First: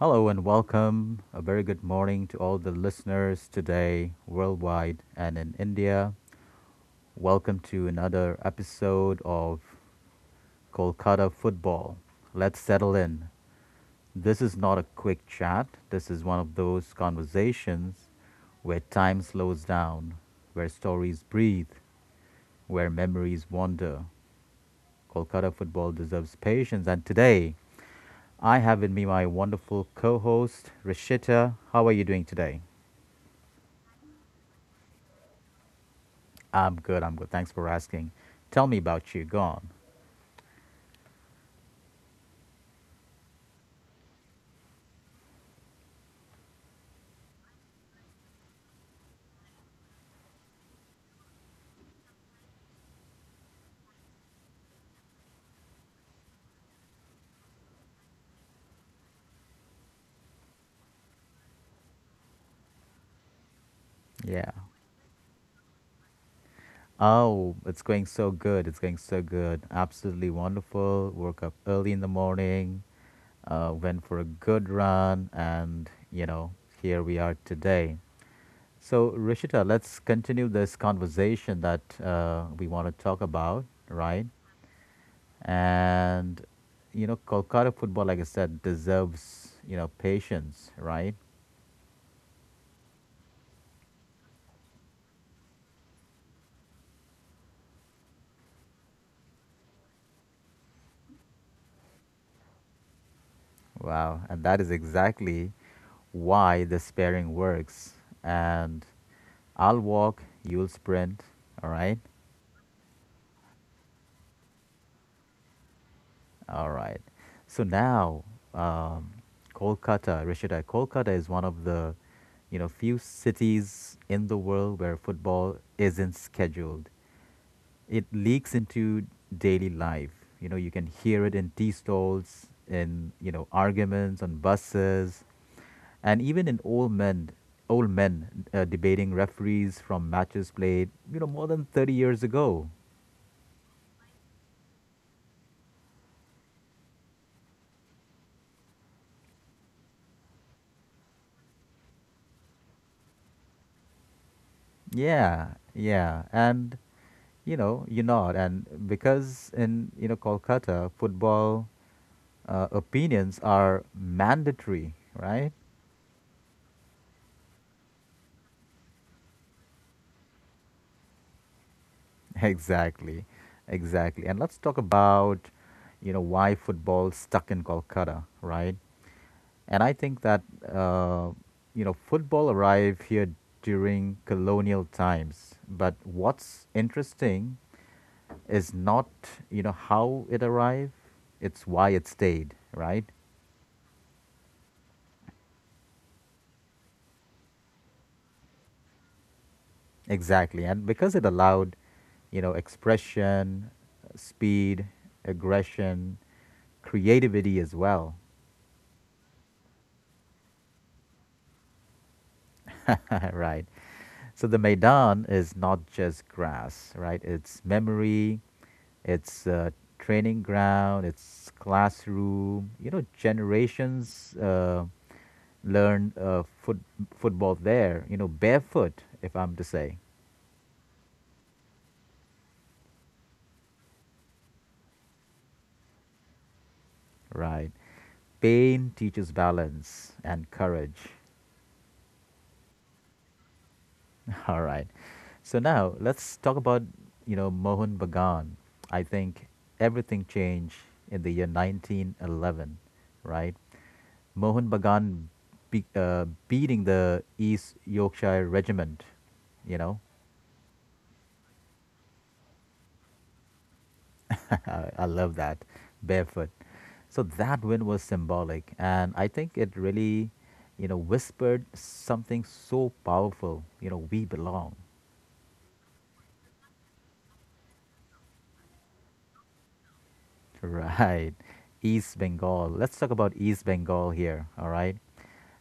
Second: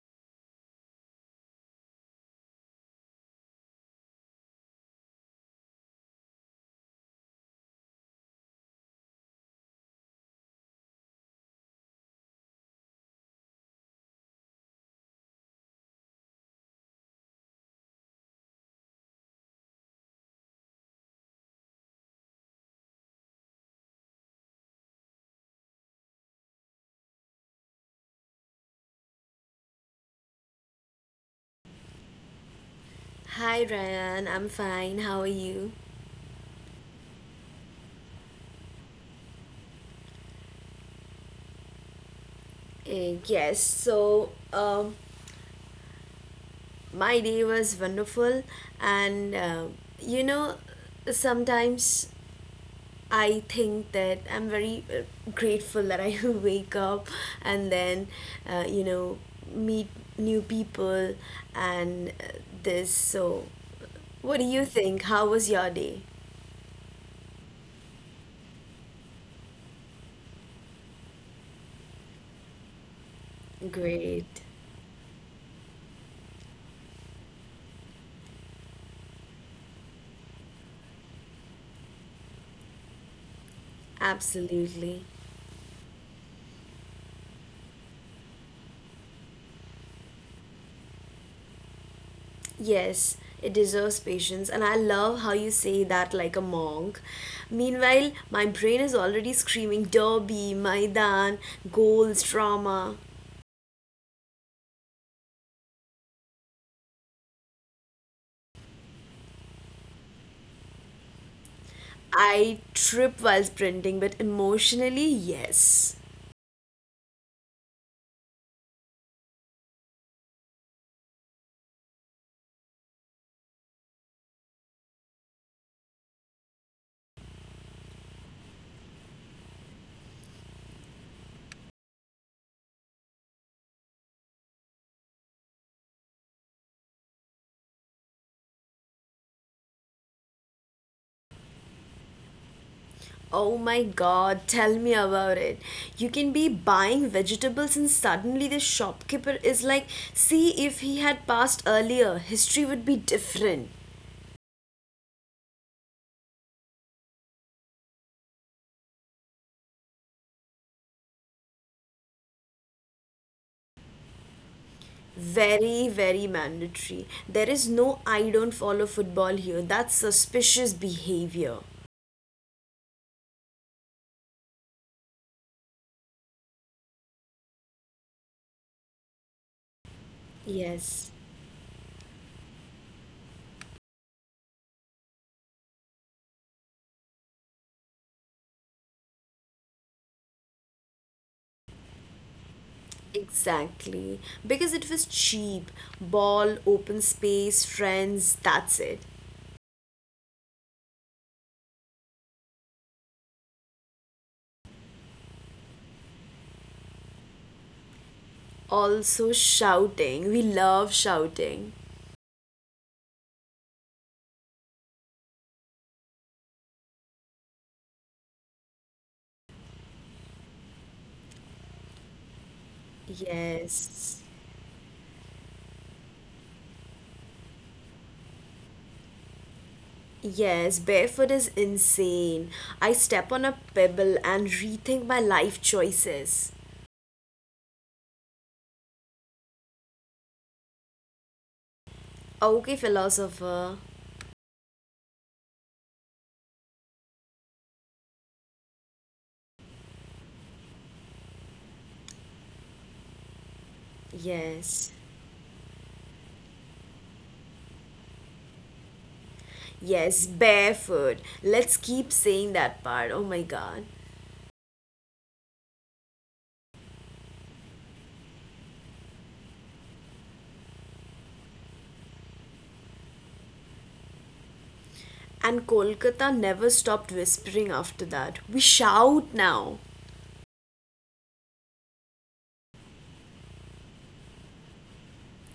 Hello and welcome. A very good morning to all the listeners today, worldwide and in India. Welcome to another episode of Kolkata Football. Let's settle in. This is not a quick chat, this is one of those conversations where time slows down, where stories breathe, where memories wander. Kolkata football deserves patience, and today I have with me my wonderful co host, Rishita. How are you doing today? Hi Ryan, I'm fine. How are you? I'm good. I'm good. Thanks for asking. Tell me about you. Go on. Uh, yes, so um, my day was wonderful, and you know, sometimes I think that I'm very grateful that I wake up and uh, you know, meet new people and this. So, what Yeah. do you think? How was your day? Oh, it's going so good. It's going so good. Absolutely wonderful. Woke up early in the morning, went for a Great, good run, and, you know, here we are today. So, Rishita, let's continue this conversation that we want to talk about, right? absolutely. And, you know, Kolkata football, like I said, deserves, you know, patience, right? Yes, it deserves patience, and I love how you say that like a monk. Meanwhile, my brain is already screaming Derby, Maidan, goals, drama. Wow, and that is exactly why the sparing works. And I'll walk, you'll sprint. All right, I trip while sprinting, but emotionally, yes. all right. So now, um, Kolkata, Rishita, Kolkata is one of the, you know, few cities in the world where football isn't scheduled. It leaks into daily life. You know, you can hear it in tea stalls, in you know, arguments on buses, and even in old men debating referees from matches played, you know, more than 30 years ago. Oh my god, tell me about it. You can be buying vegetables and suddenly the shopkeeper is like, see if he had passed earlier, history would be different. Yeah, yeah, and you know you nod, and because in, you know, Kolkata football, opinions are mandatory, right? Very, very mandatory. There is no I don't follow football here. That's suspicious behavior. exactly, exactly. And let's talk about, you know, why football stuck in Kolkata, right? And I think that, Yes, uh, you know, football arrived here during colonial times. But what's interesting is not, you know, how it arrived, it's why it stayed, right? exactly. Because it was cheap. Ball, open space, friends, that's it. Exactly. And because it allowed, you know, expression, speed, aggression, creativity as well, Also, shouting. We love shouting. right? So the Maidan is not just grass, right? It's memory, it's training ground, it's classroom. You know, Yes. generations learn football there, you know, barefoot, if I'm to say, Yes, barefoot is insane. I step on a pebble and rethink my life choices. right? Pain teaches balance and courage. Okay, philosopher. All right. So now let's talk about, you know, Mohun Bagan. I think everything changed in the year 1911, right? Mohun Yes. Bagan beating the East Yorkshire Regiment. You know, Yes, barefoot. Let's keep saying that part. Oh my god. I love that barefoot. So that win was symbolic, and I think it really, you know, whispered something so powerful. You know, we belong, And Kolkata never stopped whispering after that. We shout now. right? East Bengal. Let's talk about East Bengal here. All right.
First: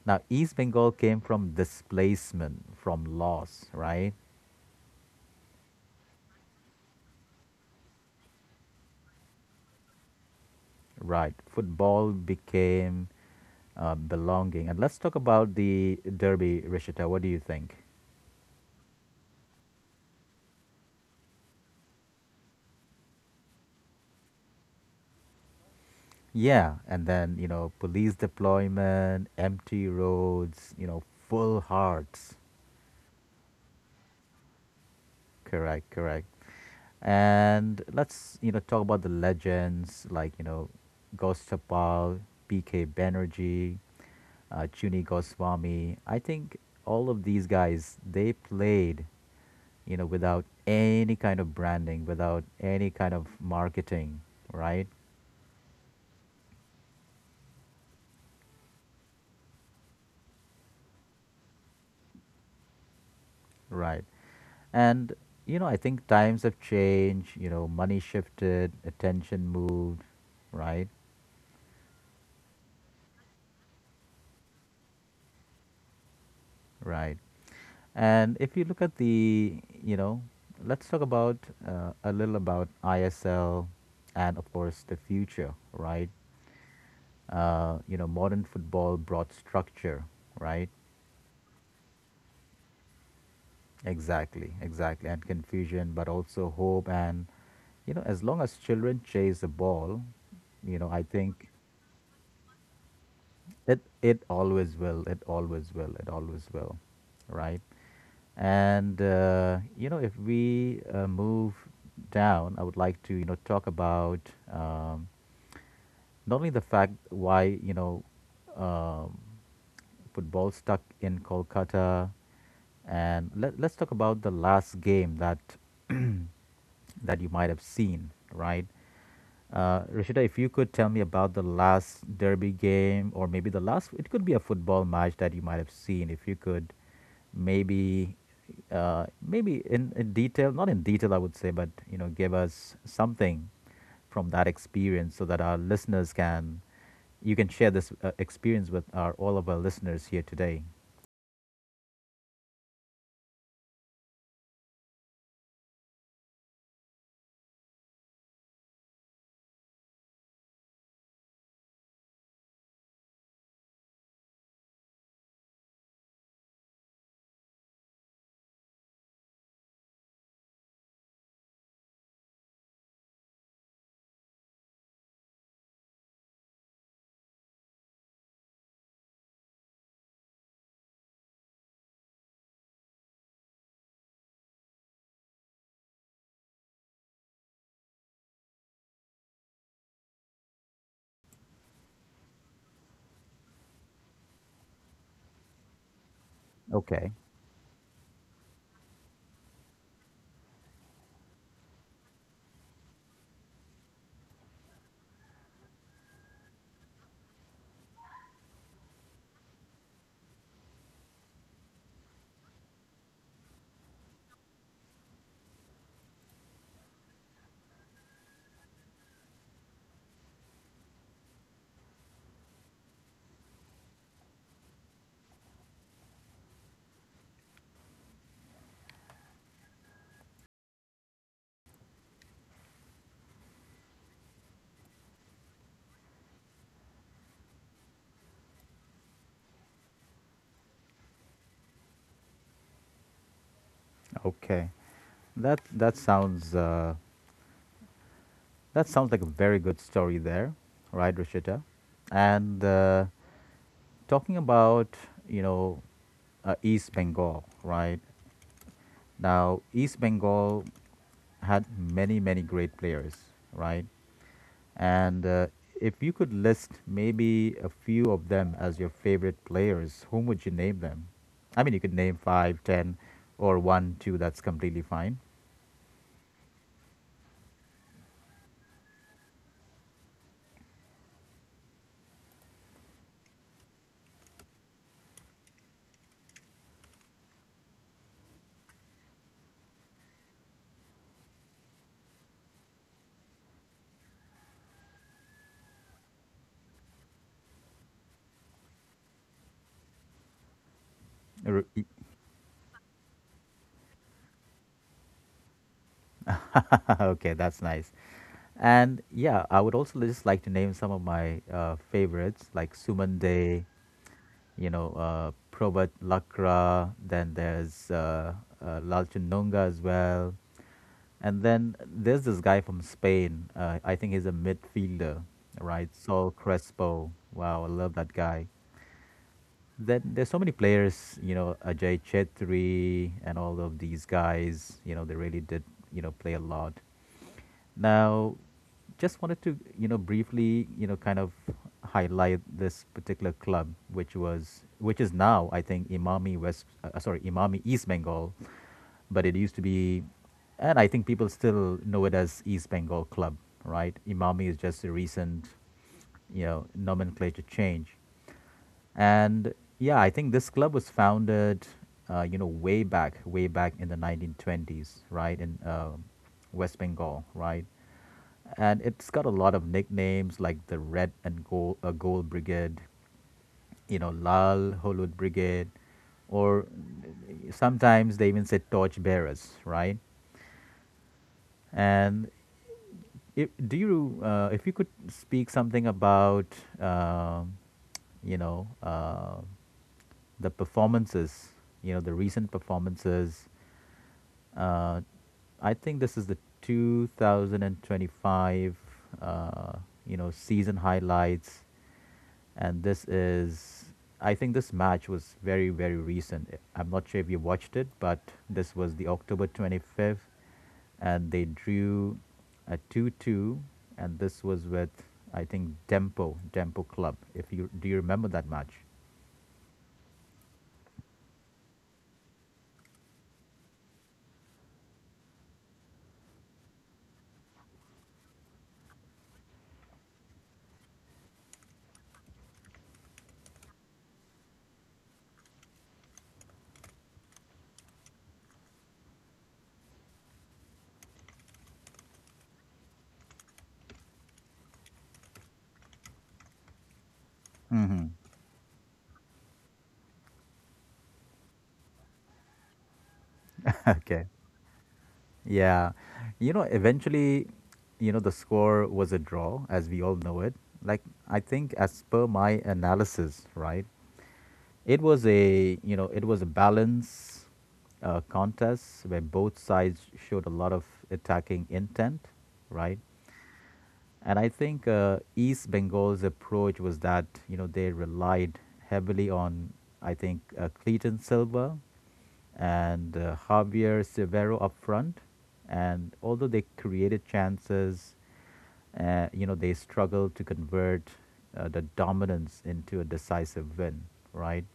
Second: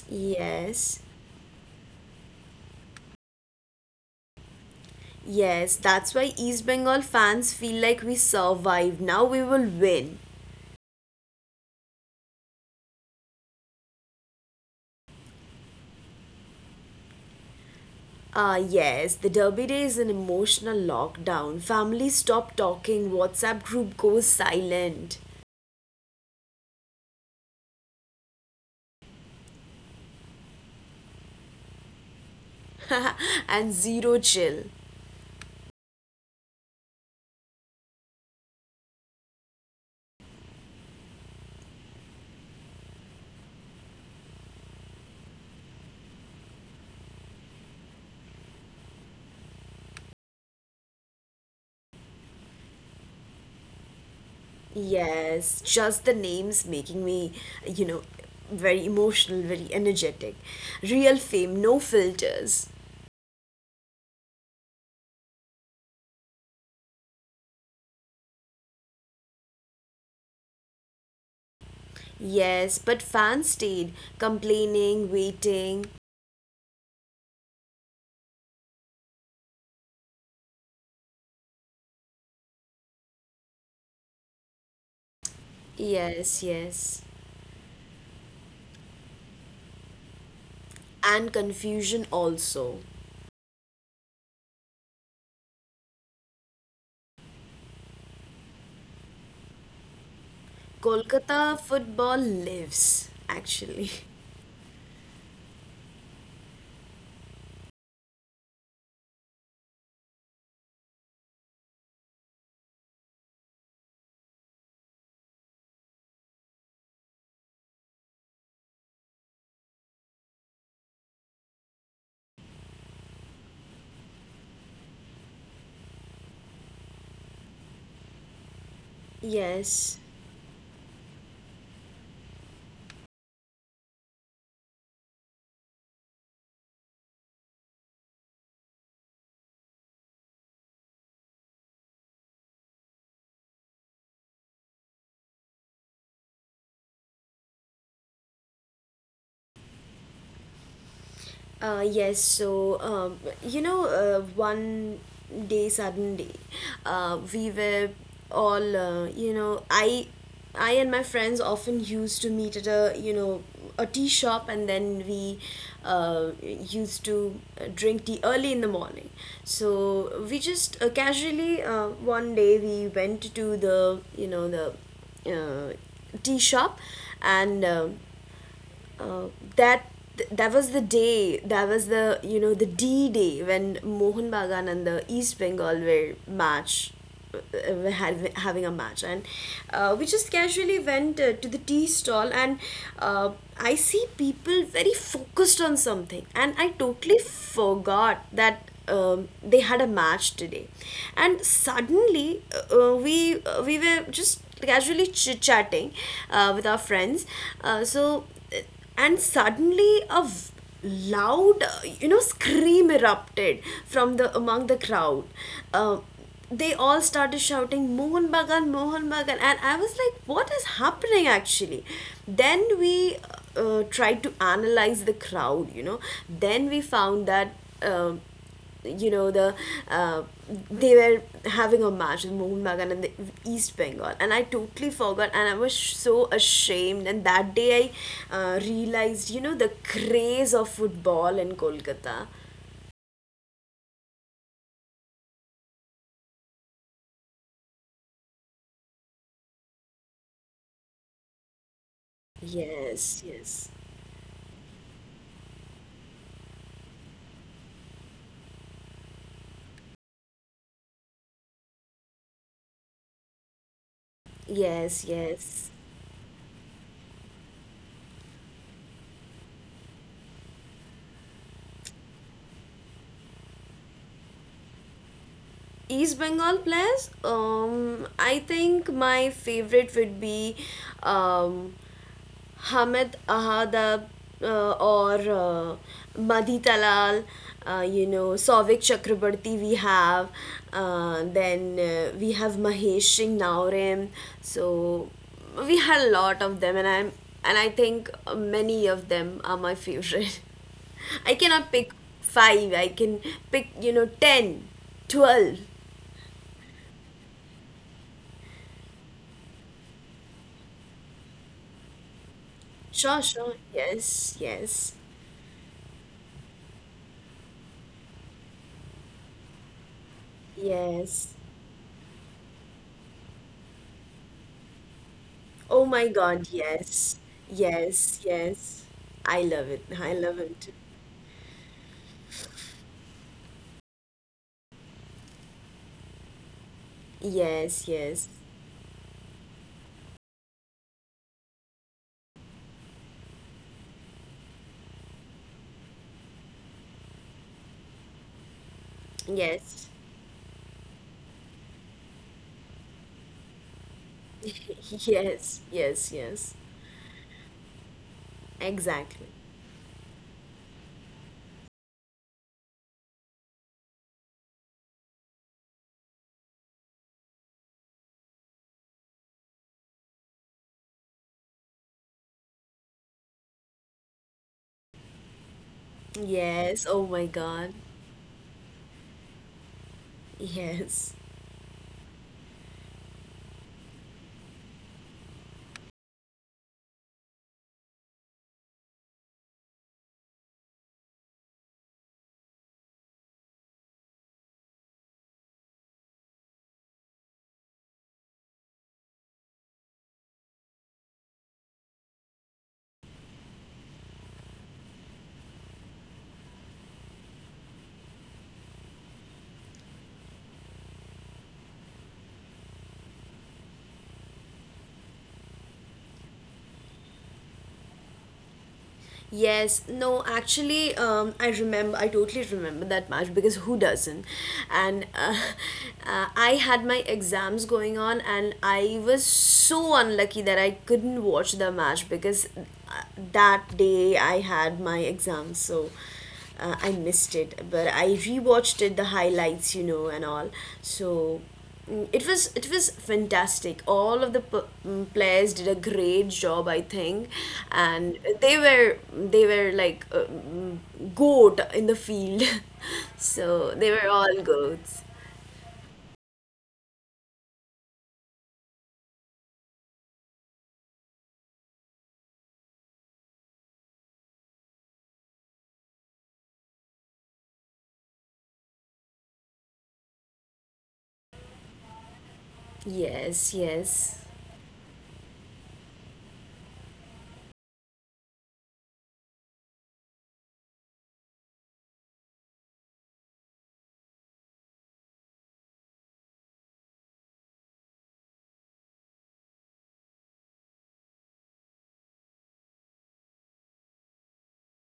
Now, East Bengal Yes. came from displacement, from loss, right? Yes, that's why East Bengal fans feel like we survived. Now we will win. Right. Football became belonging. And let's talk about the Derby, Rishita. What do you think? Ah, yes, the Derby Day is an emotional lockdown. Families stop talking, WhatsApp group goes silent, Yeah, and then, you know, police deployment, empty roads, you know, full hearts. and zero chill. Correct, correct. And let's, you know, talk about the legends like, you know, Ghost BK Banerjee, Chuni Goswami. I think all of these guys, they played, you know, without any kind of branding, without any kind of marketing, right? Yes, just the names making me, you know, very emotional, very energetic. Real fame, no filters. Right. And, you know, I think times have changed, you know, money shifted, attention moved, right? Yes, but fans stayed, complaining, waiting. Right. And if you look at the, you know, let's talk about a little about ISL and, of course, the future, right? Yes, yes. You know, modern football brought structure, right? And confusion also. Exactly, exactly. And confusion, but also hope. And, you know, as long as children chase the ball, you know, I think. Kolkata football lives, It actually. it always will. It always will. It always will, right? And you know, if we move down, I would like to, you know, talk about um, not only the fact why, you know, um, football stuck in Kolkata, and let's talk about the last game that that you might have seen, right? Yes. Rashida, if you could tell me about the last derby game, or maybe the last, it could be a football match that you might have seen. If you could, maybe, in detail, not in detail, I would say, but you know, give us something from that experience so that our listeners can you can share this experience with our all of our listeners here today. One day, sudden day, we were all, I and my friends often used to meet at a tea shop, and then we used to drink tea early in the morning. So we just casually one day we went to the, uh, tea shop, and. Uh, that that was the day. That was the D day when Mohun Bagan and the East Bengal were match, were having a match, and we just casually went to the tea stall, and uh, I see people very focused on something, and I Okay. totally forgot that they had a match today. And suddenly we were just casually chit chatting with our friends, uh, so uh, and suddenly a loud scream erupted from the among the crowd. uh, they all started shouting Mohan Bagan, Mohan Bagan, and I was like, what is happening actually? Then we tried to analyze the crowd, then we found that you know the uh, they were having a match with Mohan Bagan and the East Bengal, and I totally forgot, and I was so ashamed. And that day I realized, you know, the craze of football in Kolkata. Okay, that that sounds like a very good story there, right Rishita? And Yes, yes, talking about, you know, East Bengal, right? Now East Bengal had many, many great players, right? yes, And yes. if you could list maybe a few of them as your favorite players, whom would you name them? I mean, you could name five, ten, or one, two. That's completely fine. East Bengal players, I think my favorite would be um Hamid Ahadab, or Madhi Talal, Souvik Chakrabarti we have, then we have Mahesh Singh Naurim. So we had a lot of them, and I think many of them are my favorite. I Or- cannot pick five. I can pick you know ten, 12. okay, that's nice. And yeah, I would also just like to name some of my favorites, like Suman Sure, sure. Day, Yes, you know, yes, Probat Lakra. Then there's Lalchun Nonga as well. yes. And then there's this guy from Spain. I think he's a midfielder, Oh right? my Saul God, Crespo. yes. Wow, I love that Yes, guy. yes. I love it. Then I there's love so many it. players, you know, Ajay Chetri and all of these guys, you know, they really did, you know, play a lot. Yes, yes. Now, just wanted to, you know, briefly, you know, kind of highlight this particular club, which was, which is now, I think, Imami West, sorry, Imami East Bengal, but it used to Yes. be, and I think people still know it as East Bengal Club, right? Imami is just a recent, Yes, yes, you yes. know, nomenclature change, Exactly. and yeah, I think this club was founded, you know, way back in the 1920s, right, in West Bengal, right? And it's got a lot of nicknames like the Red and Gold, Gold Brigade, you know, Lal Holud Brigade, or Yes. Oh my God. sometimes they even say Torch Bearers, right? Yes. And if, if you could speak something about, um you know, the performances, you know, the recent performances, uh, I think this is the 2025, uh, you know, season highlights. And this is, I think this match was very, very recent. I'm not sure if you watched it, but this was the October 25th, and they drew a 2-2, and this was with, I think, Dempo Club. If you do you remember that match? Yes, no, actually, I remember, I totally remember that match because who doesn't? And I had my exams going on, and I was so unlucky that I couldn't watch the match because that day I had my exams. So, I missed it, but I rewatched it, the highlights, you know, and all. So it was fantastic. All of the players did a great job, I think, and they were like goat in the field. So they were Okay. all goats. Yeah. You know, eventually, you know, the score was a draw, as we all know it. Like, I think, as per my analysis, right, it was a, you know, it was a balance contest where both sides showed a lot of attacking intent, right? Yes, yes. And I think East Bengal's approach was that, you know, they relied heavily on, I think, Cleiton Silva and Javier Severo up front. And although they created chances, you know, they struggled to convert the dominance into a decisive win, right?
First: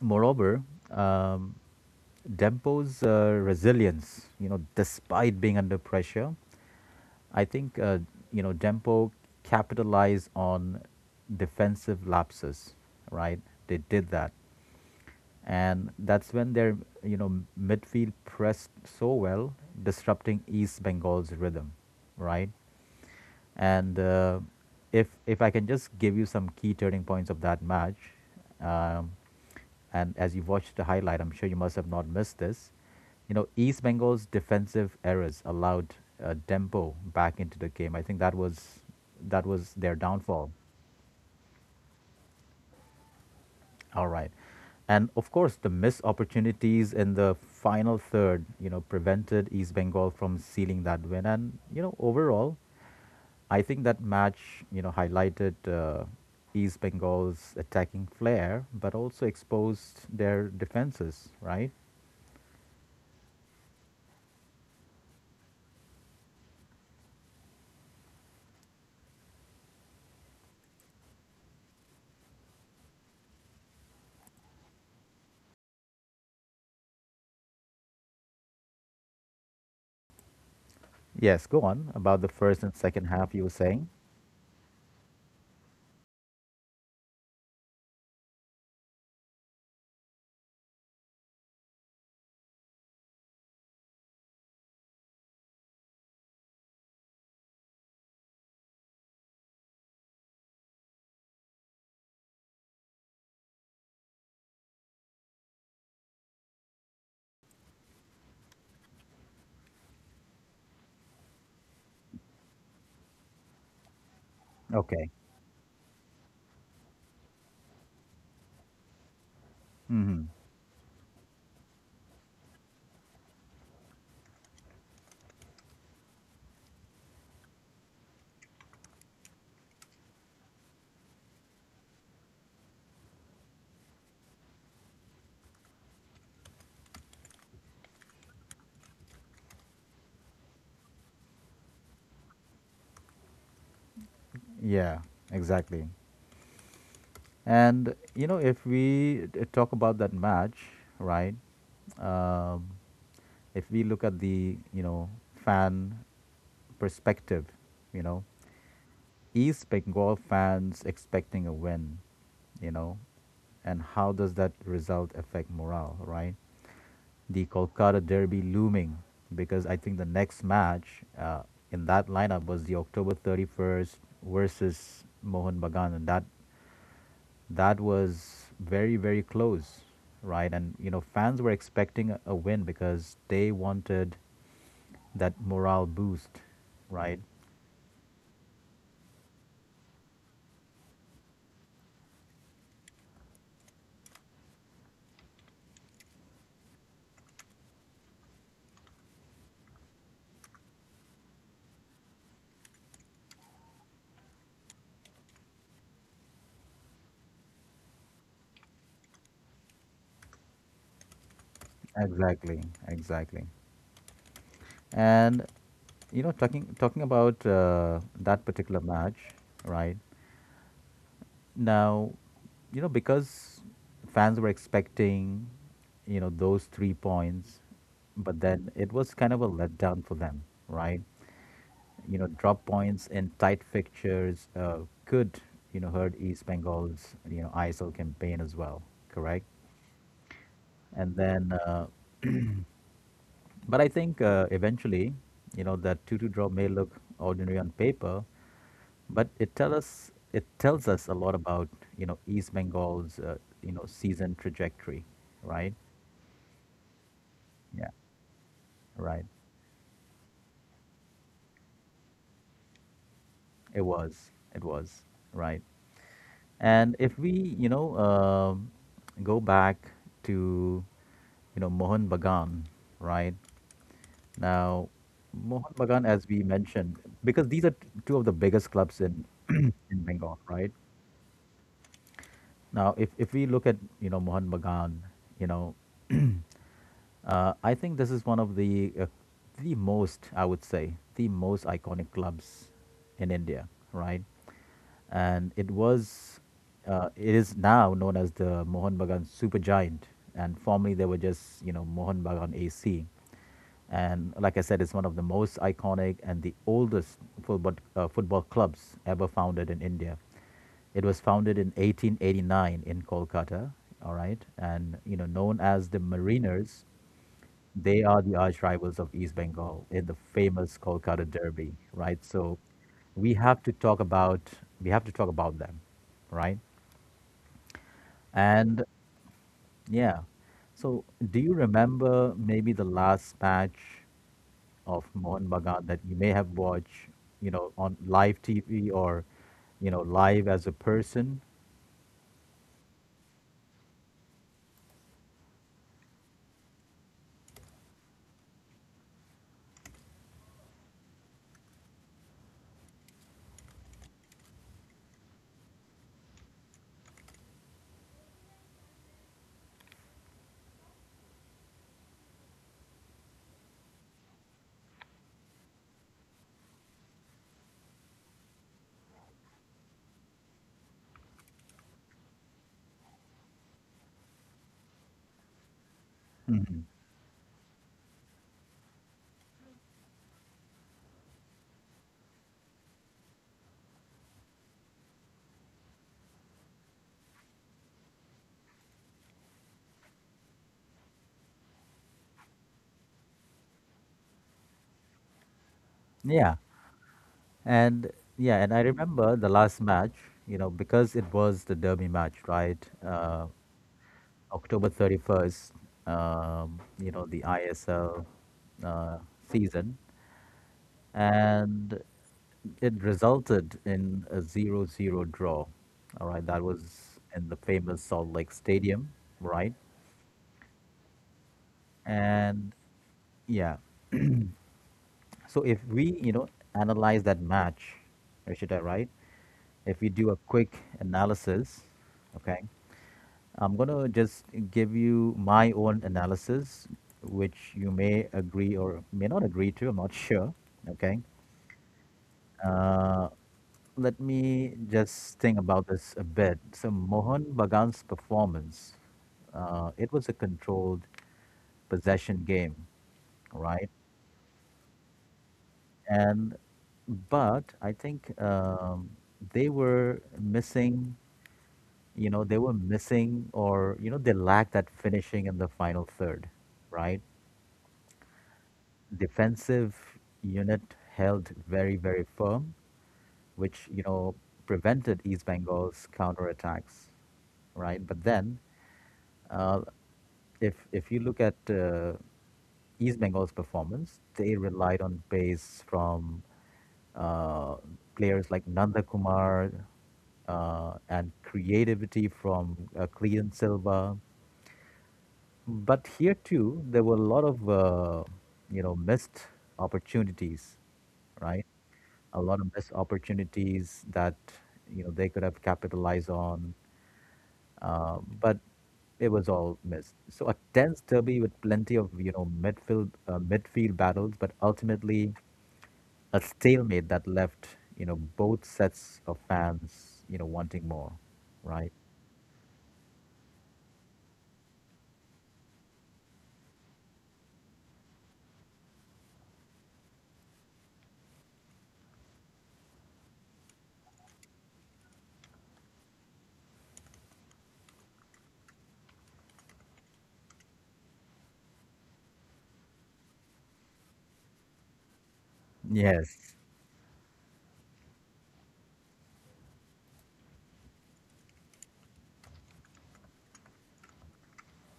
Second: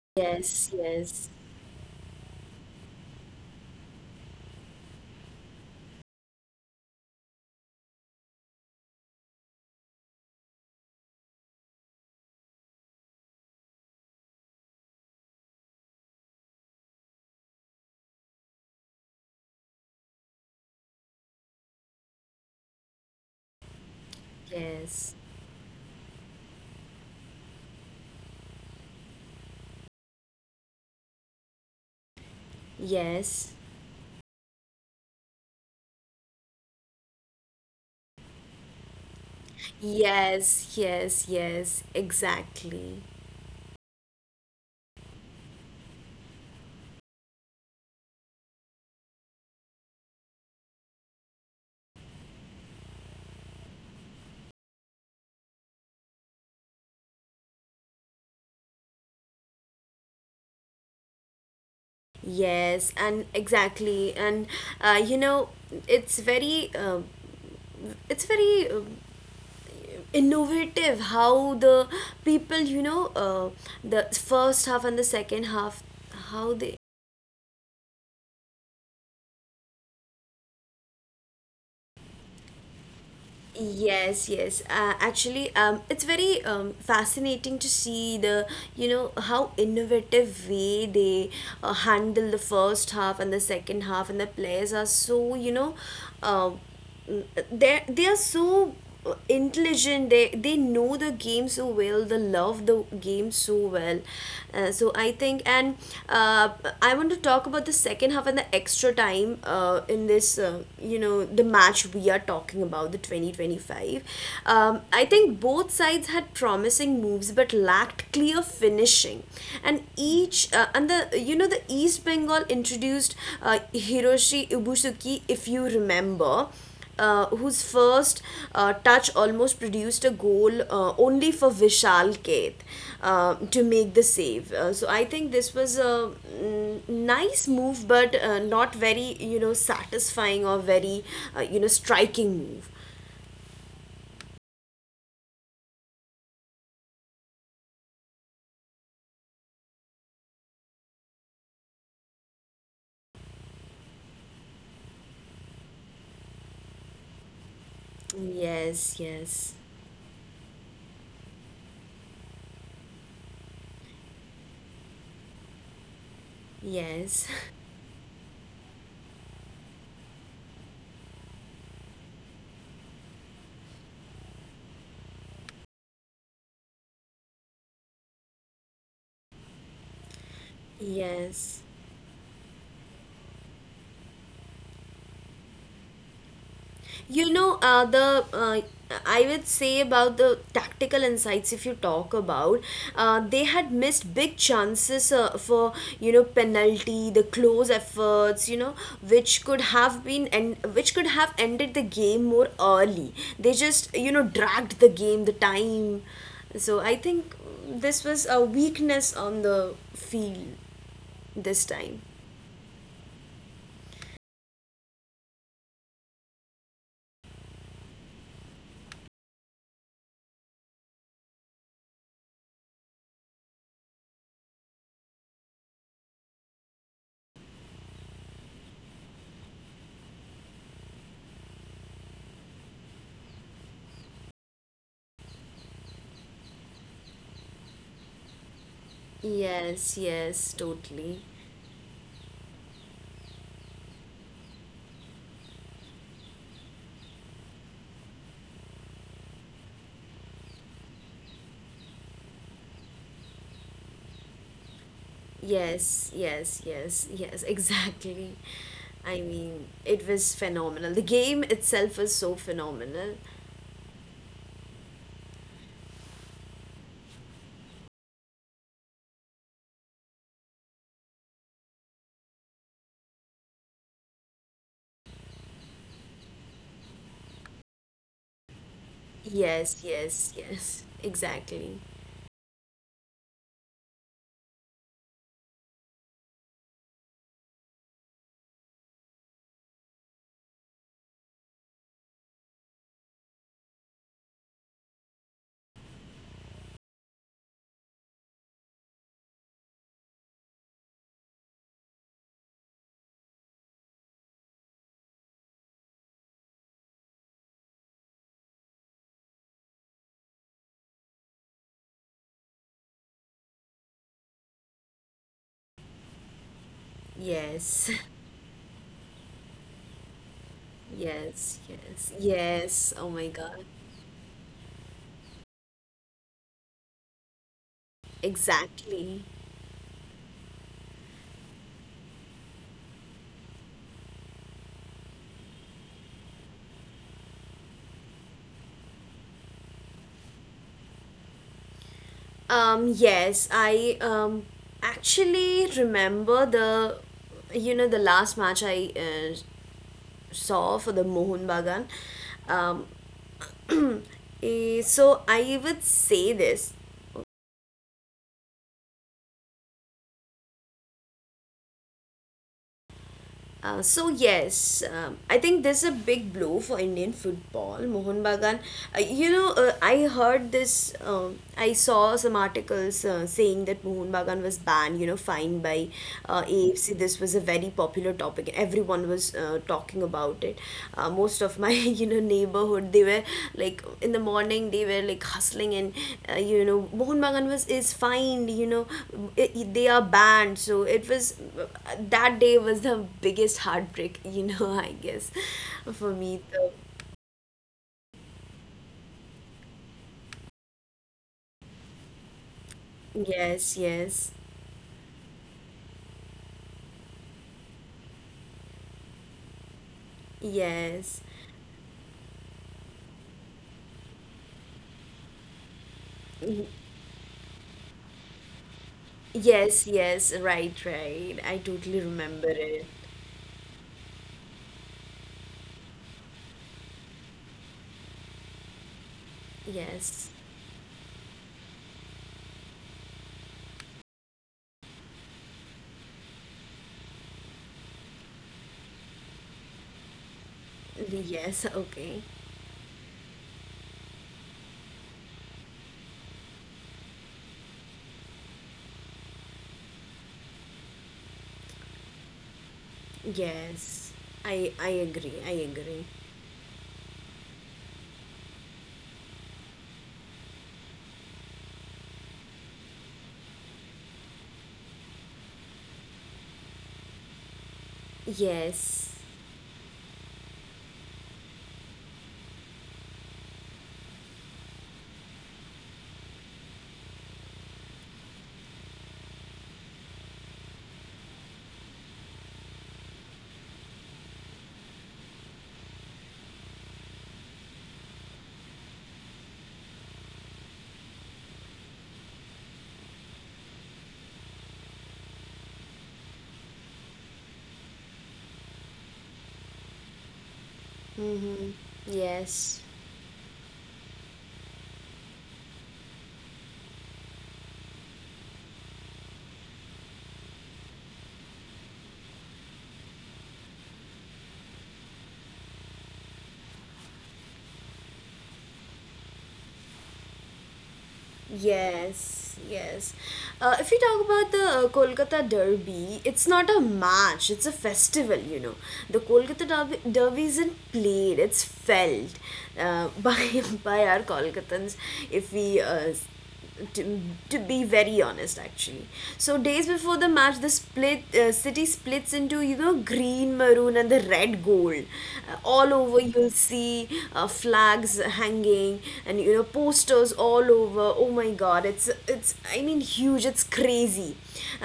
Moreover, Yes, yes, um, Dempo's resilience, you know, despite being under pressure, I think, you know, Dempo capitalized on defensive lapses, right? They did that. And that's when their, you know, midfield pressed so well, disrupting East Bengal's rhythm, right? And yes, if I can just give you some key turning points of that match, um, and as you watched the highlight, I'm sure you must have not missed this. You know, yes, East Bengal's defensive errors allowed Dempo back into the game. I think that was their downfall. yes, yes, yes, exactly. All right, and of course the missed opportunities in the final third, you know, prevented East Bengal from sealing that win. And you know, overall, I think that match, you know, highlighted East Bengal's attacking flair, but also exposed their defenses, right? Yes, and exactly, uh, you know, it's it's very innovative how the people, the first half and the second half, how they. Yes. Go on about the first and second half. You were saying. Yes, yes. It's very fascinating to see the, how innovative way they handle the first half and the second half, and the players are so, uh, they are so intelligent. They know the game so well, they love the game so well. So I think and uh, I want to talk about the second half and the extra time in this, the match we are talking about, the 2025. Okay. I think both sides had promising moves but lacked clear finishing, and Mm-hmm. each and the you know the East Bengal introduced uh, Hiroshi Ibusuki, if you remember, whose first touch almost produced a goal, only for Vishal Keth to make the save. So I think this was a nice move, but not very, you know, satisfying or very striking move. Yeah. Exactly. And you know, if we talk about that match, right? Um, if we look at the, you know, fan perspective, you know, Yes, yes, East Bengal fans expecting a win, you know, and how does that result affect morale, right? yes, The Kolkata derby looming because I think the next match in that lineup was the October 31st versus Mohun Bagan, and that was very, very close, right? And you know, fans were yes. expecting a win because they wanted that morale boost, right? You know, the I would say about the tactical insights. If you talk about, they had missed big chances for penalty, the close efforts, you know, which could have been and which could have ended the game more early. They just, you know, dragged the game, the time. So I think this was a weakness on the field this time. Exactly, exactly. And you know, talking about that particular match, right? Now, you know, because fans were expecting, you know, those 3 points, but then it was kind of a letdown for them, right? You know, drop points in tight fixtures could, you know, hurt East Bengal's, you know, ISL campaign as well, correct? Yes, yes, And totally. then, but I think eventually, you know, that 2-2 draw may look ordinary on paper, but it tells us a lot about, you know, East Bengal's you know, season trajectory, right? Yes, yes, yes, yes, Yeah, exactly. I right. mean, it was phenomenal. The game itself was so phenomenal. It was. It was, right. And if we, you know, go back to, you know, Mohun Bagan, right? Now, Mohun Bagan, as we mentioned, because these are two of the biggest clubs in in Yes, yes, Bengal, right? yes, exactly. Now, if we look at Mohun Bagan, you know I think this is one of the most, I would say, the most iconic clubs in India, right? And it is now known as the Mohun Bagan Supergiant, and formerly they were just, you know, Mohun Bagan AC. And like I said, it's one of the most iconic and the oldest football clubs ever founded in India. It was founded in 1889 in Kolkata, all right, and you know known as the Mariners. Yes, They are the arch rivals of East Bengal in the famous Kolkata yes, Derby, yes, right? So yes. Oh my we have God. to talk about we have to talk about them, right? And Exactly. yeah. So do you remember maybe the last match of Mohan Bagan that you may have watched, you know, on live TV or, you know, live as a person? Yes, I actually remember the last match I saw for the Mohun Bagan. Um, so I would say this. Yes, I think this is a big blow for Indian football. Mohun Bagan, I heard this. um I saw some articles saying that Mohun Bagan was banned. You know, fined by AFC. This was a very popular topic. Everyone was talking about it. Most of my you know neighborhood, they were like, in the morning they were like hustling, and Mohan Bagan was is fined, you know, they are banned. So it was that day was the biggest heartbreak, you know, I guess for me. Yeah. So, And yeah, and I remember the last match, you know, because it was the derby match, right? Yes, yes, October 31st, you know, the ISL uh, season, yes. and it resulted in a 0-0 draw. All right, that Y- was in the famous Salt Lake Stadium, right? yes, yes, right, right, I totally remember And it. yeah, so if we, you know, analyze that match, Rishita, right? If we do Yes, a quick analysis, okay, I'm going to just give you my own analysis, which you may agree or may not agree to. I'm not sure. Okay. yes, okay. Uh, let me just think about this a bit. So, Mohan Bagan's performance, it was a controlled possession game, right? Yes, I I agree, I agree. And but I think they were missing, you know, they were missing or, you know, they lacked that finishing in the final third, right? Yes. Defensive unit held very, very firm, which, you know, prevented East Bengal's counterattacks, right? But then, uh, if you look at East Bengal's performance, they relied on pace from uh, players like Nanda Kumar and creativity from Clean Silva, but here too, there were a lot of you know missed opportunities, right? Mm-hmm. A lot of Yes. missed opportunities that you know they could have capitalized on, but it was all missed. So a tense derby with plenty of you know midfield battles, but ultimately a stalemate that left you know both sets of fans you know wanting more, right? Yes, yes. If you talk about the Kolkata Derby, it's not a match, it's a festival, you know. The Kolkata Derby, Derby isn't played, it's felt, by our Kolkatans, if we to, to be very honest, actually. So days before the match the split, city splits into, you know, green maroon and the red gold. All over Yes, you'll see flags hanging and, you know, posters all over. Oh my god, it's I mean huge, it's crazy.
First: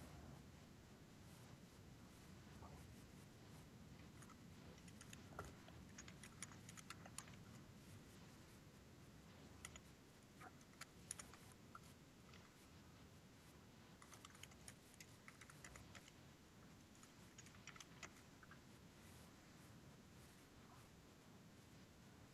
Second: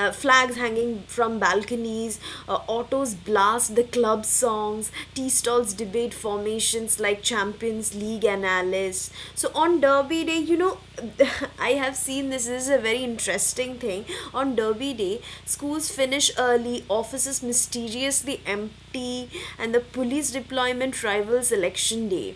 Flags hanging from balconies, autos blast the club songs, tea stalls debate formations like Champions League, League and so on Derby Day, you know, I have seen this. This is a very interesting thing. On Derby Day, schools finish early, offices mysteriously empty, and the police deployment rivals election day.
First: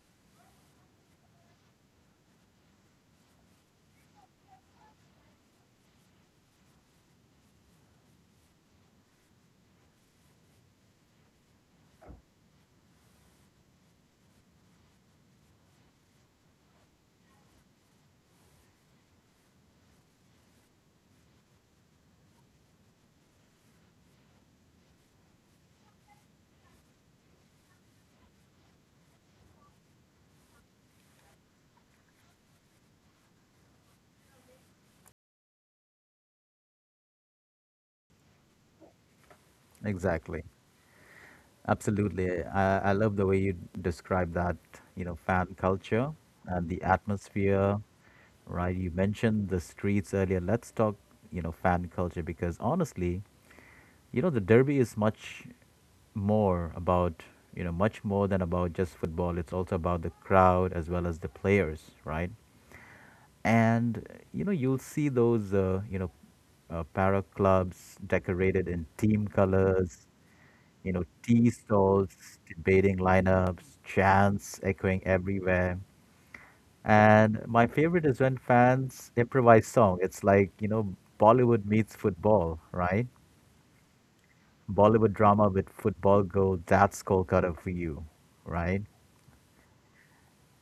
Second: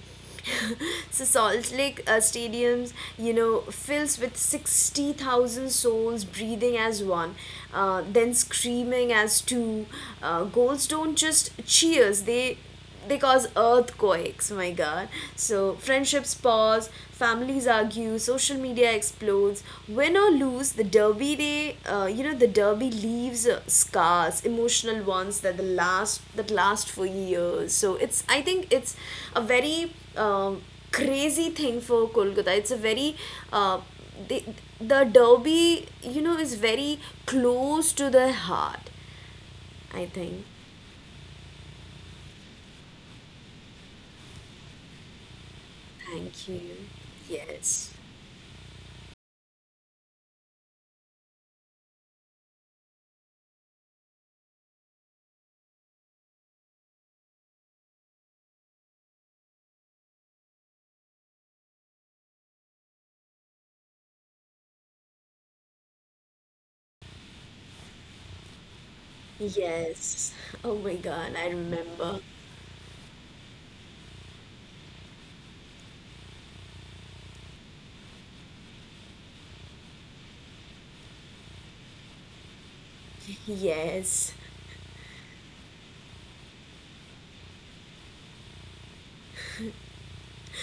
So Salt Lake stadiums, you know, fills with 60,000 souls breathing as one, then screaming as two. Goals don't just cheers; they cause earthquakes, my god. So friendships pause, families argue, social media explodes. Win or lose, the derby day, the derby leaves scars, emotional ones, that the last that last for years. So it's, I think, it's a very crazy thing for Kolkata. It's a very uh, the, the derby, you know, is very close to the heart, I exactly. think. Absolutely. I love the way you describe that, you know, fan culture Thank you. and the atmosphere, Yes. right? You mentioned the streets earlier. Let's talk, you know, fan culture because honestly, you know, the derby is much more about, you know, much more than about just football. It's also about the crowd as well as the players, right? And, you know, you'll see those para clubs decorated in team colors, Yes. Oh you my know, God, I tea remember. stalls, debating lineups, chants echoing everywhere. And my favorite is when fans improvise song. It's like, you know, Bollywood meets football, right? Yes. Bollywood drama with football goal, that's Kolkata for you, right?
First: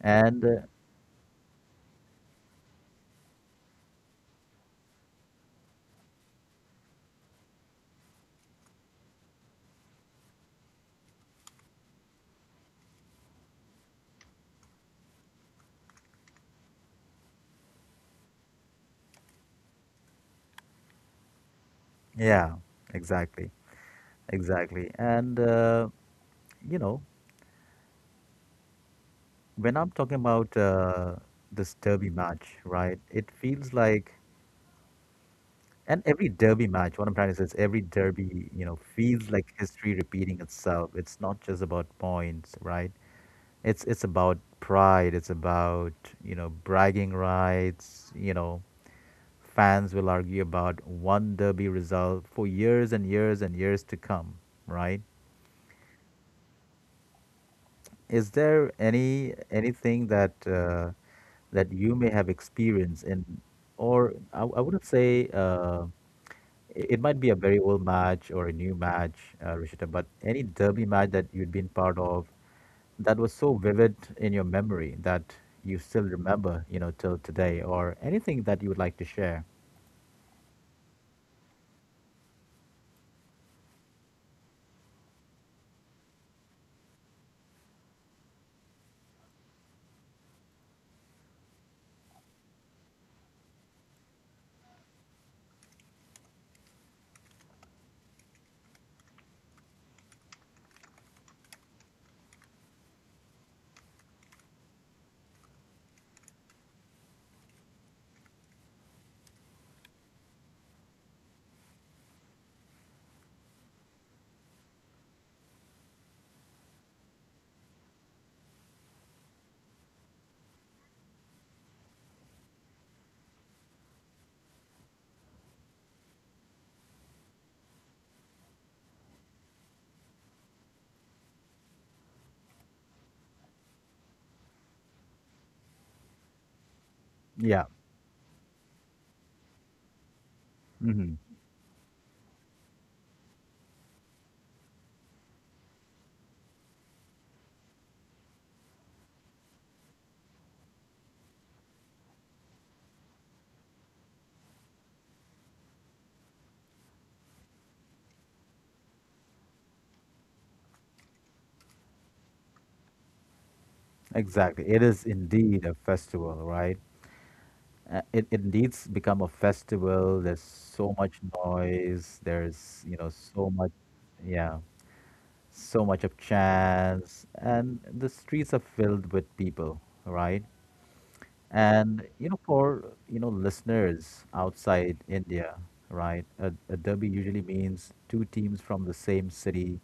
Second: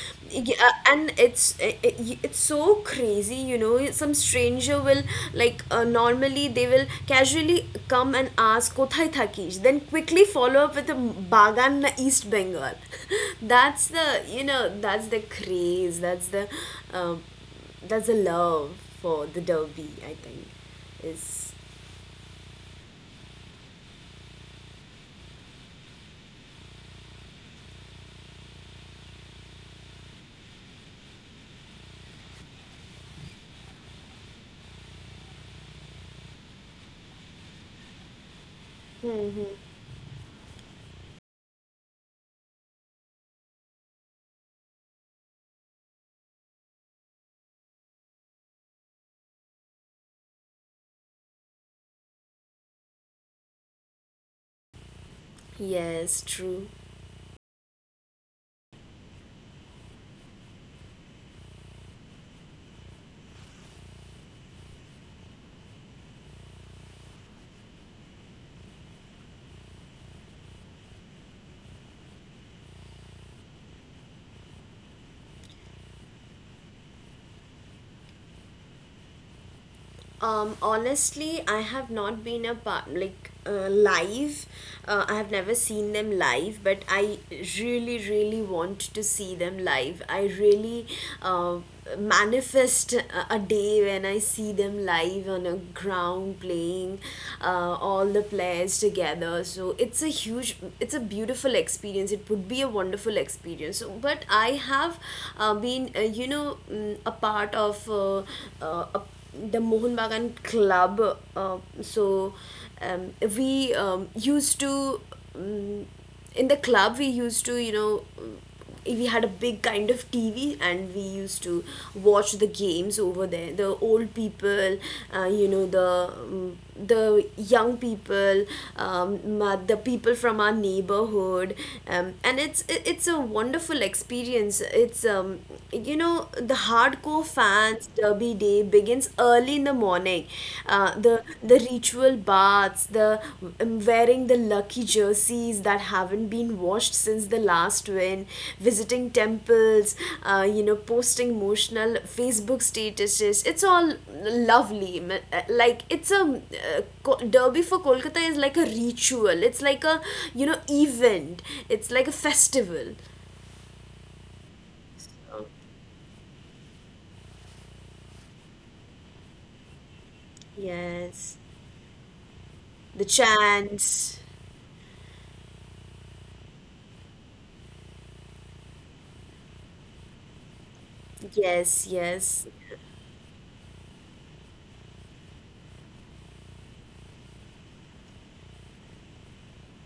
And Yeah, and it's, it's so crazy, you know. Some stranger will like, normally they will casually come and ask "Kothai thakish," then quickly follow up with a "Bagan na East Bengal." That's the, that's the craze. Um, that's the love for the Derby, I think is. yeah, exactly. Exactly. And, you know, when I'm talking about this derby match, right, it feels like And every derby match, what I'm trying to say is every derby, you know, feels like Hmm, history repeating itself. It's not just about points, right? It's about pride. It's about you know bragging rights. You know, fans will argue about one derby result for years and years and years to come, right? yes, true. Is there any anything that that you may have experienced in, or I wouldn't say. It might be a very old match or a new match, Rishita, but any derby match that you'd been part of that was so vivid in your memory that you still remember, you know, till today, or anything that you would like to share. Honestly, I have not been a part like, live. I have never seen them live, but I really, really want to see them live. I really uh, manifest a day when I see them live on a ground playing, all the players together. So it's a huge, it's a beautiful experience. It would be a wonderful experience. But I have been, a part of a the Mohun Bagan Club. We used to, um, in the club, we used to, we had a big kind of TV and we used to watch the games over there. The old people, the young people, the people from our neighborhood, and it's a wonderful experience. It's you know the hardcore Yeah, fans, derby day begins early in the morning. Uh, hmm the the ritual baths, the, wearing the lucky jerseys that haven't been washed since the last win, visiting temples, posting emotional Facebook statuses. It's all lovely. Like, derby for Kolkata is like a ritual, it's like a, event, it's like a festival. exactly. It is indeed a festival, right? It needs become a festival. There's so much Yes. noise. There's, you The know, so much, chants. yeah, so much of chants. And the streets are filled with people, right? Yes, And you know, yes, for you know listeners outside India, right? A derby usually means two teams from the same city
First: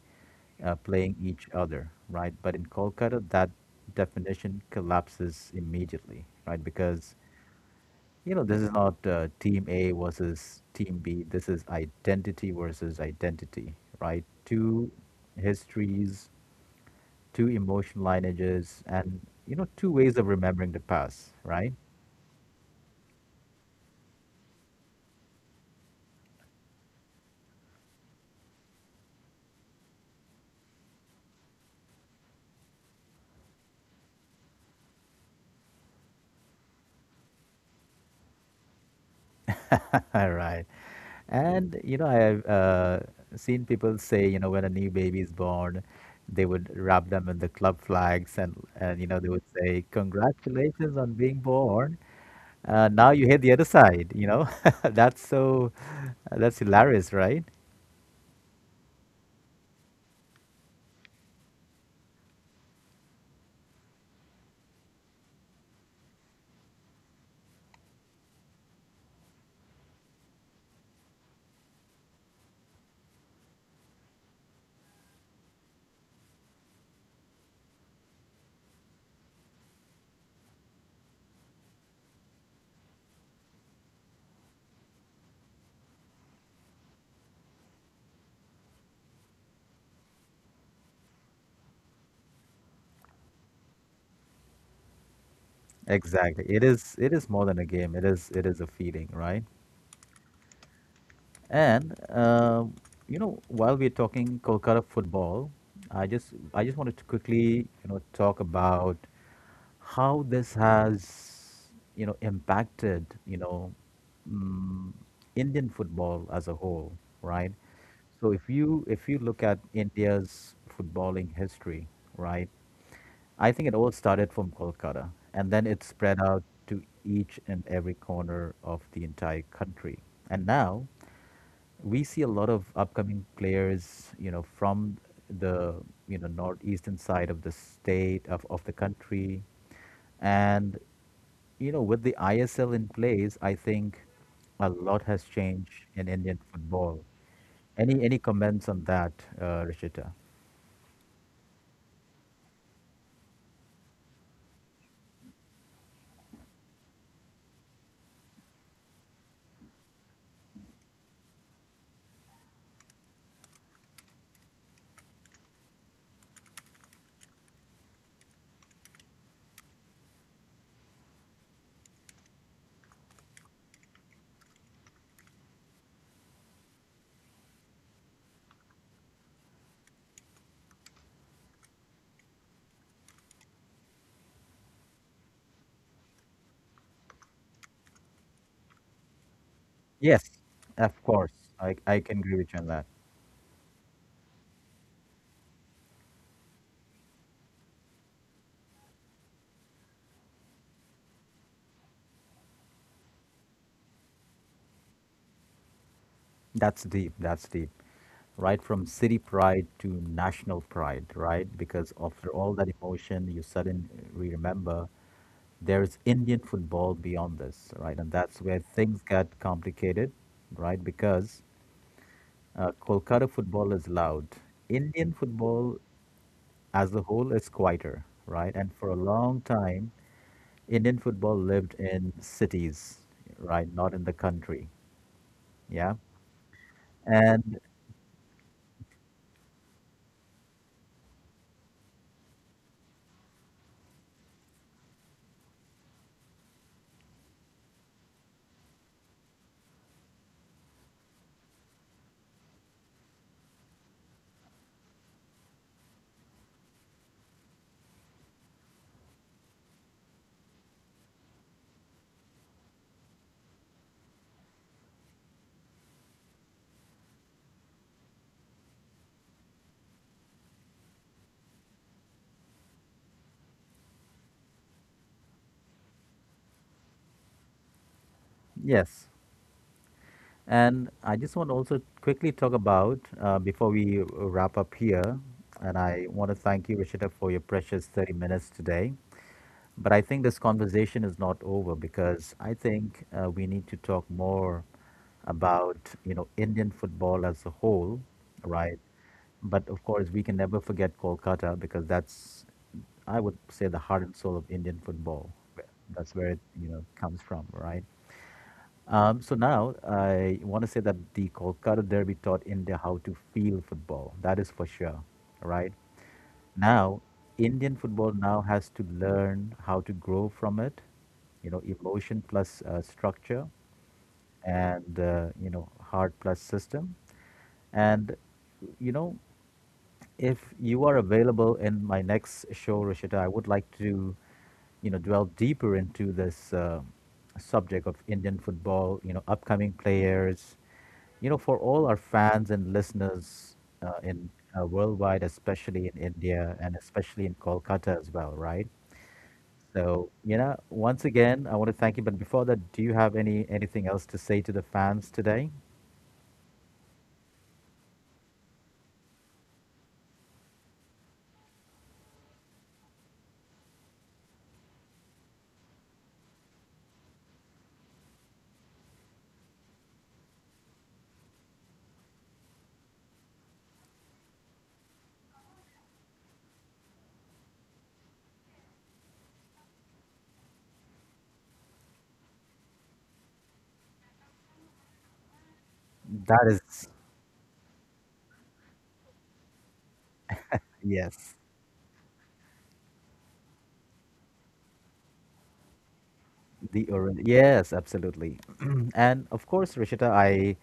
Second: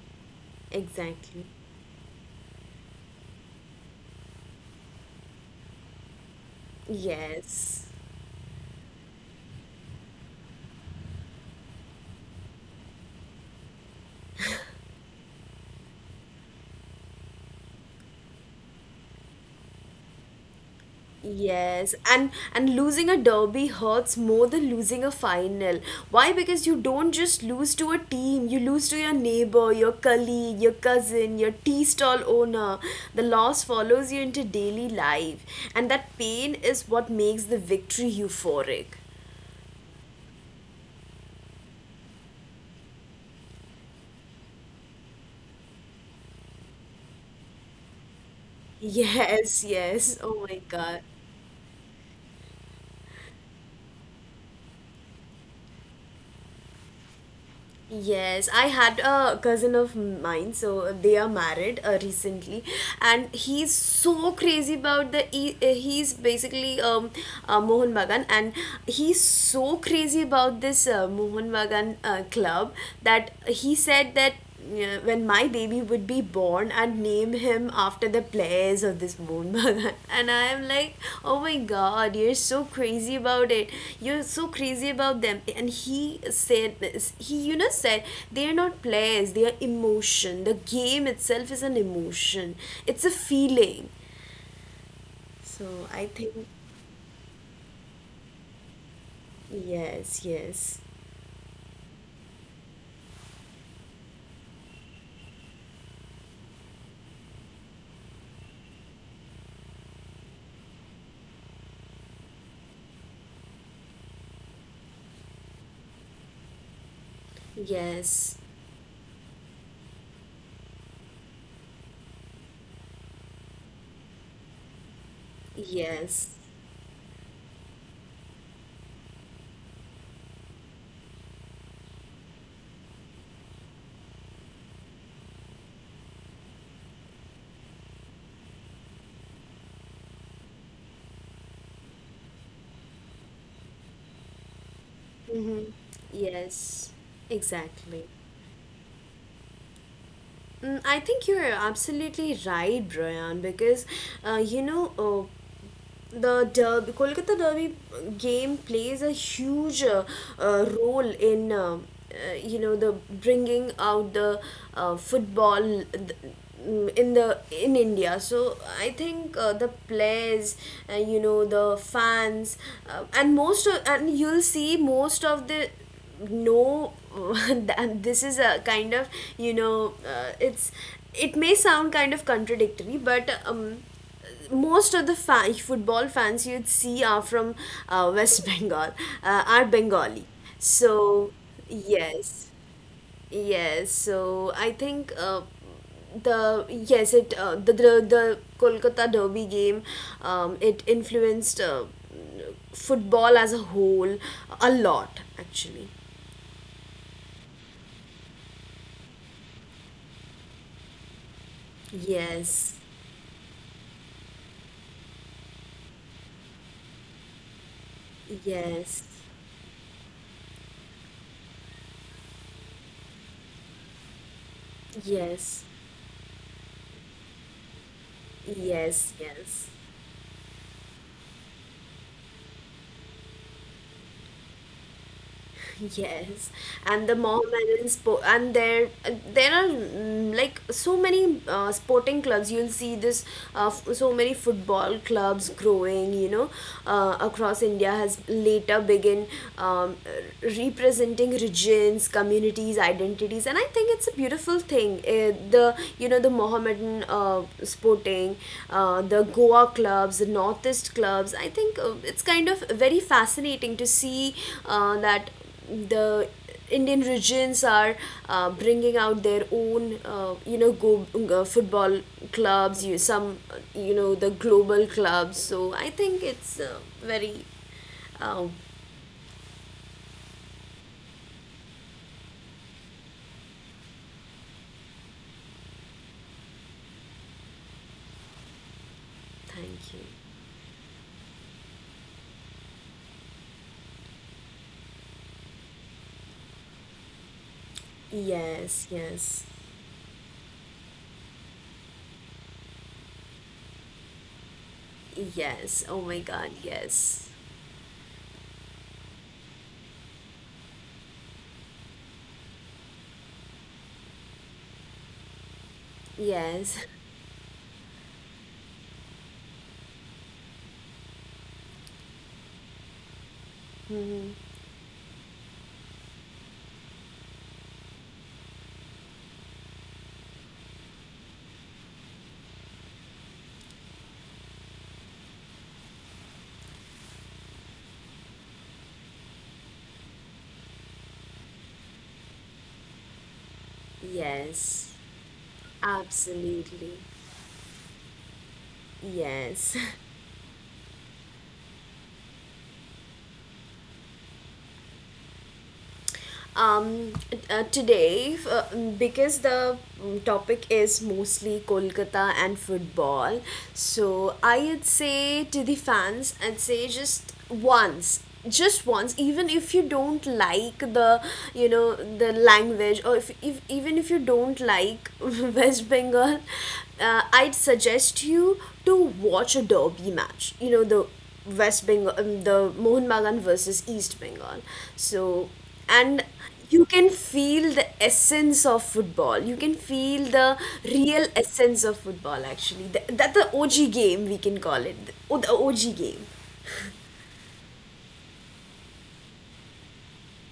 playing exactly. each other, right? But in Kolkata, that definition collapses immediately, right? Because Yes. you know this is not team A versus team B. This is identity versus identity, right? Two histories, two emotion lineages, and you know two ways of remembering the past, right? Yes, and losing a derby hurts more than losing a final. Why? Because you don't just lose to a team, you lose to your neighbor, your colleague, your cousin, your tea stall owner. The loss follows you into daily life, and that pain is what makes the victory euphoric. All right. And, you know, I've seen people say, you know, when a new baby is born, they would wrap them in the club flags, and you know, they would Yes, say, yes. Oh my Congratulations God. on being born. Now you hit the other side, you know. That's so, that's hilarious, right? Yes, I had a cousin of mine, so they are married recently, and he's so crazy about the. He's basically Mohan Bagan, and he's so crazy about this Mohan Bagan club that he said that, yeah, when my baby would be born and name him after the players of this moon. And I'm like, oh my god, you're so crazy about it, you're so crazy about them. And he said, he said they're not players, they are emotion, the game itself is an emotion, it's a feeling. So I think, Exactly. It is more than a game. It is a feeling, right? yes, yes, And you know, while we're talking Kolkata football, I just I just wanted to quickly you know talk about how this has you know impacted mm Indian football as a whole, right? So yes, if you look at India's footballing history, right, I think it all started from Kolkata, and then it spread yes, out to each and every corner of the entire country, and now we see a lot of upcoming players, you know, from the you know northeastern side of of the country, and you know, with the ISL in place, I think a lot has mm-hmm. changed in Indian yes, football. Any exactly. any comments on that, Rishita? Mm, I think you're absolutely right, Brian, because, uh, you know. Uh, the derby, Kolkata Derby game plays a huge role in, you know the bringing out the football in the in India. So I think the players, the fans, and most of, and you'll see most of the, no, that this is a kind of, it's, it may sound kind of contradictory, but most of the football fans you'd see are from West Bengal, are Bengali. Yes, of So, course. I can agree yes, with you on that. yes. So, I think, the yes, it, the Kolkata Derby game, it influenced football as a whole a lot, actually. That's deep. That's deep. Right from city pride to national pride, right? Because after all that Yes, emotion, you suddenly remember there is Indian football beyond this, right? And that's where yes, things get complicated, right? Because Kolkata football is loud. Indian yes, football as a whole is quieter, right? And for a yes, long yes. time, Indian football lived in cities, right? Not in the country. Yeah. Yes, and the mom And and sport and there are, mm, like so many sporting clubs. You'll see this, so many football clubs growing. You know, across India has later begin um, representing regions, communities, identities, and I think it's a beautiful thing. The you know the Mohammedan sporting, the Goa clubs, the Northeast clubs. I think it's kind of very fascinating to see that the Indian regions are bringing out their own, football clubs. You some, you know, the global clubs. So I think it's, very. Oh, yes, And I just want to also quickly talk about, before we wrap up here, and I want to thank you, Rishita, for your precious 30 minutes today. But thank you. I think this conversation is not over because I think we need to talk more about, you know, Indian football as a whole, right? Yes, yes, But of course, we can never forget Kolkata because that's, I would say, the heart and soul of Indian football. yes. Oh That's my where it, God, you know, comes yes, from, right? So now I want to say that the Kolkata Derby taught India how to feel football. That is for sure, right? yes. Now, Indian football now has to learn how to grow from it. You know, emotion plus structure, Mhm. and you know, heart plus system, and you know, if you are available in my next show, Rishita, I would like to, you know, dwell deeper into this subject of Indian football. You know, upcoming players. You know, for all our fans and listeners in Yes. worldwide, especially in India and Absolutely, especially in Kolkata as well, right? yes. So, you know, once again, I want to thank you. But before that, do you have any anything else to say to the fans today? um, Today, because the, mm, topic is mostly Kolkata and football. So I'd say to the fans, I'd say just once, just once, even if you don't like the, language or if even if you don't like, West Bengal, I'd suggest you to watch a derby match. The West Bengal, the Mohun Bagan versus East Bengal. So, and That is you can feel the essence of football, you can feel the yes. real essence of football, actually. That the OG game, we can call it. Oh, the OG game. The orange. Yes, absolutely. And of course, Rishita, I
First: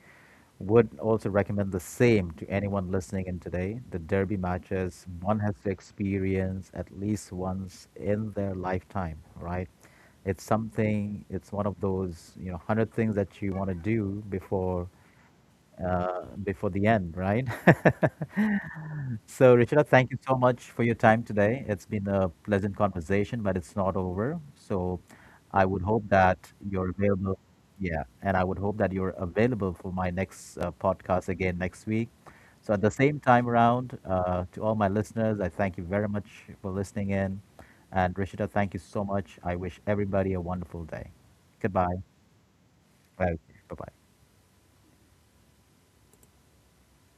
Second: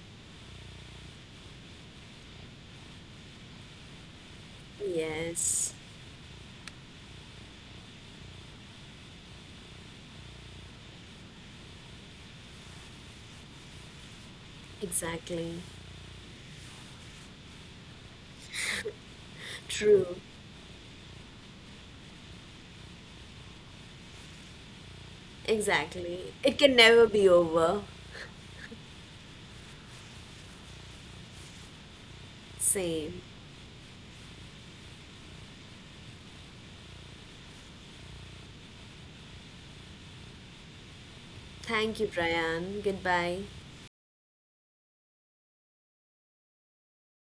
would also recommend the same to anyone listening in today. The derby matches one has to Yes, experience at least once in their lifetime, right? It's something, it's one of those, you know, 100 things that you want to do before exactly. Before the end, right? So, Richard, True, thank you so much for your time today. It's been a pleasant conversation, but it's not over. So, I would hope exactly, it that can you're never be available. over. Yeah, and I would hope that you're available for my next podcast again next week. So, at the Same. same time around, to all my listeners, I thank you very much for listening in. And, Rishita, thank you so much. I wish everybody a wonderful day. Thank Goodbye. you, Brian. Goodbye. Bye bye.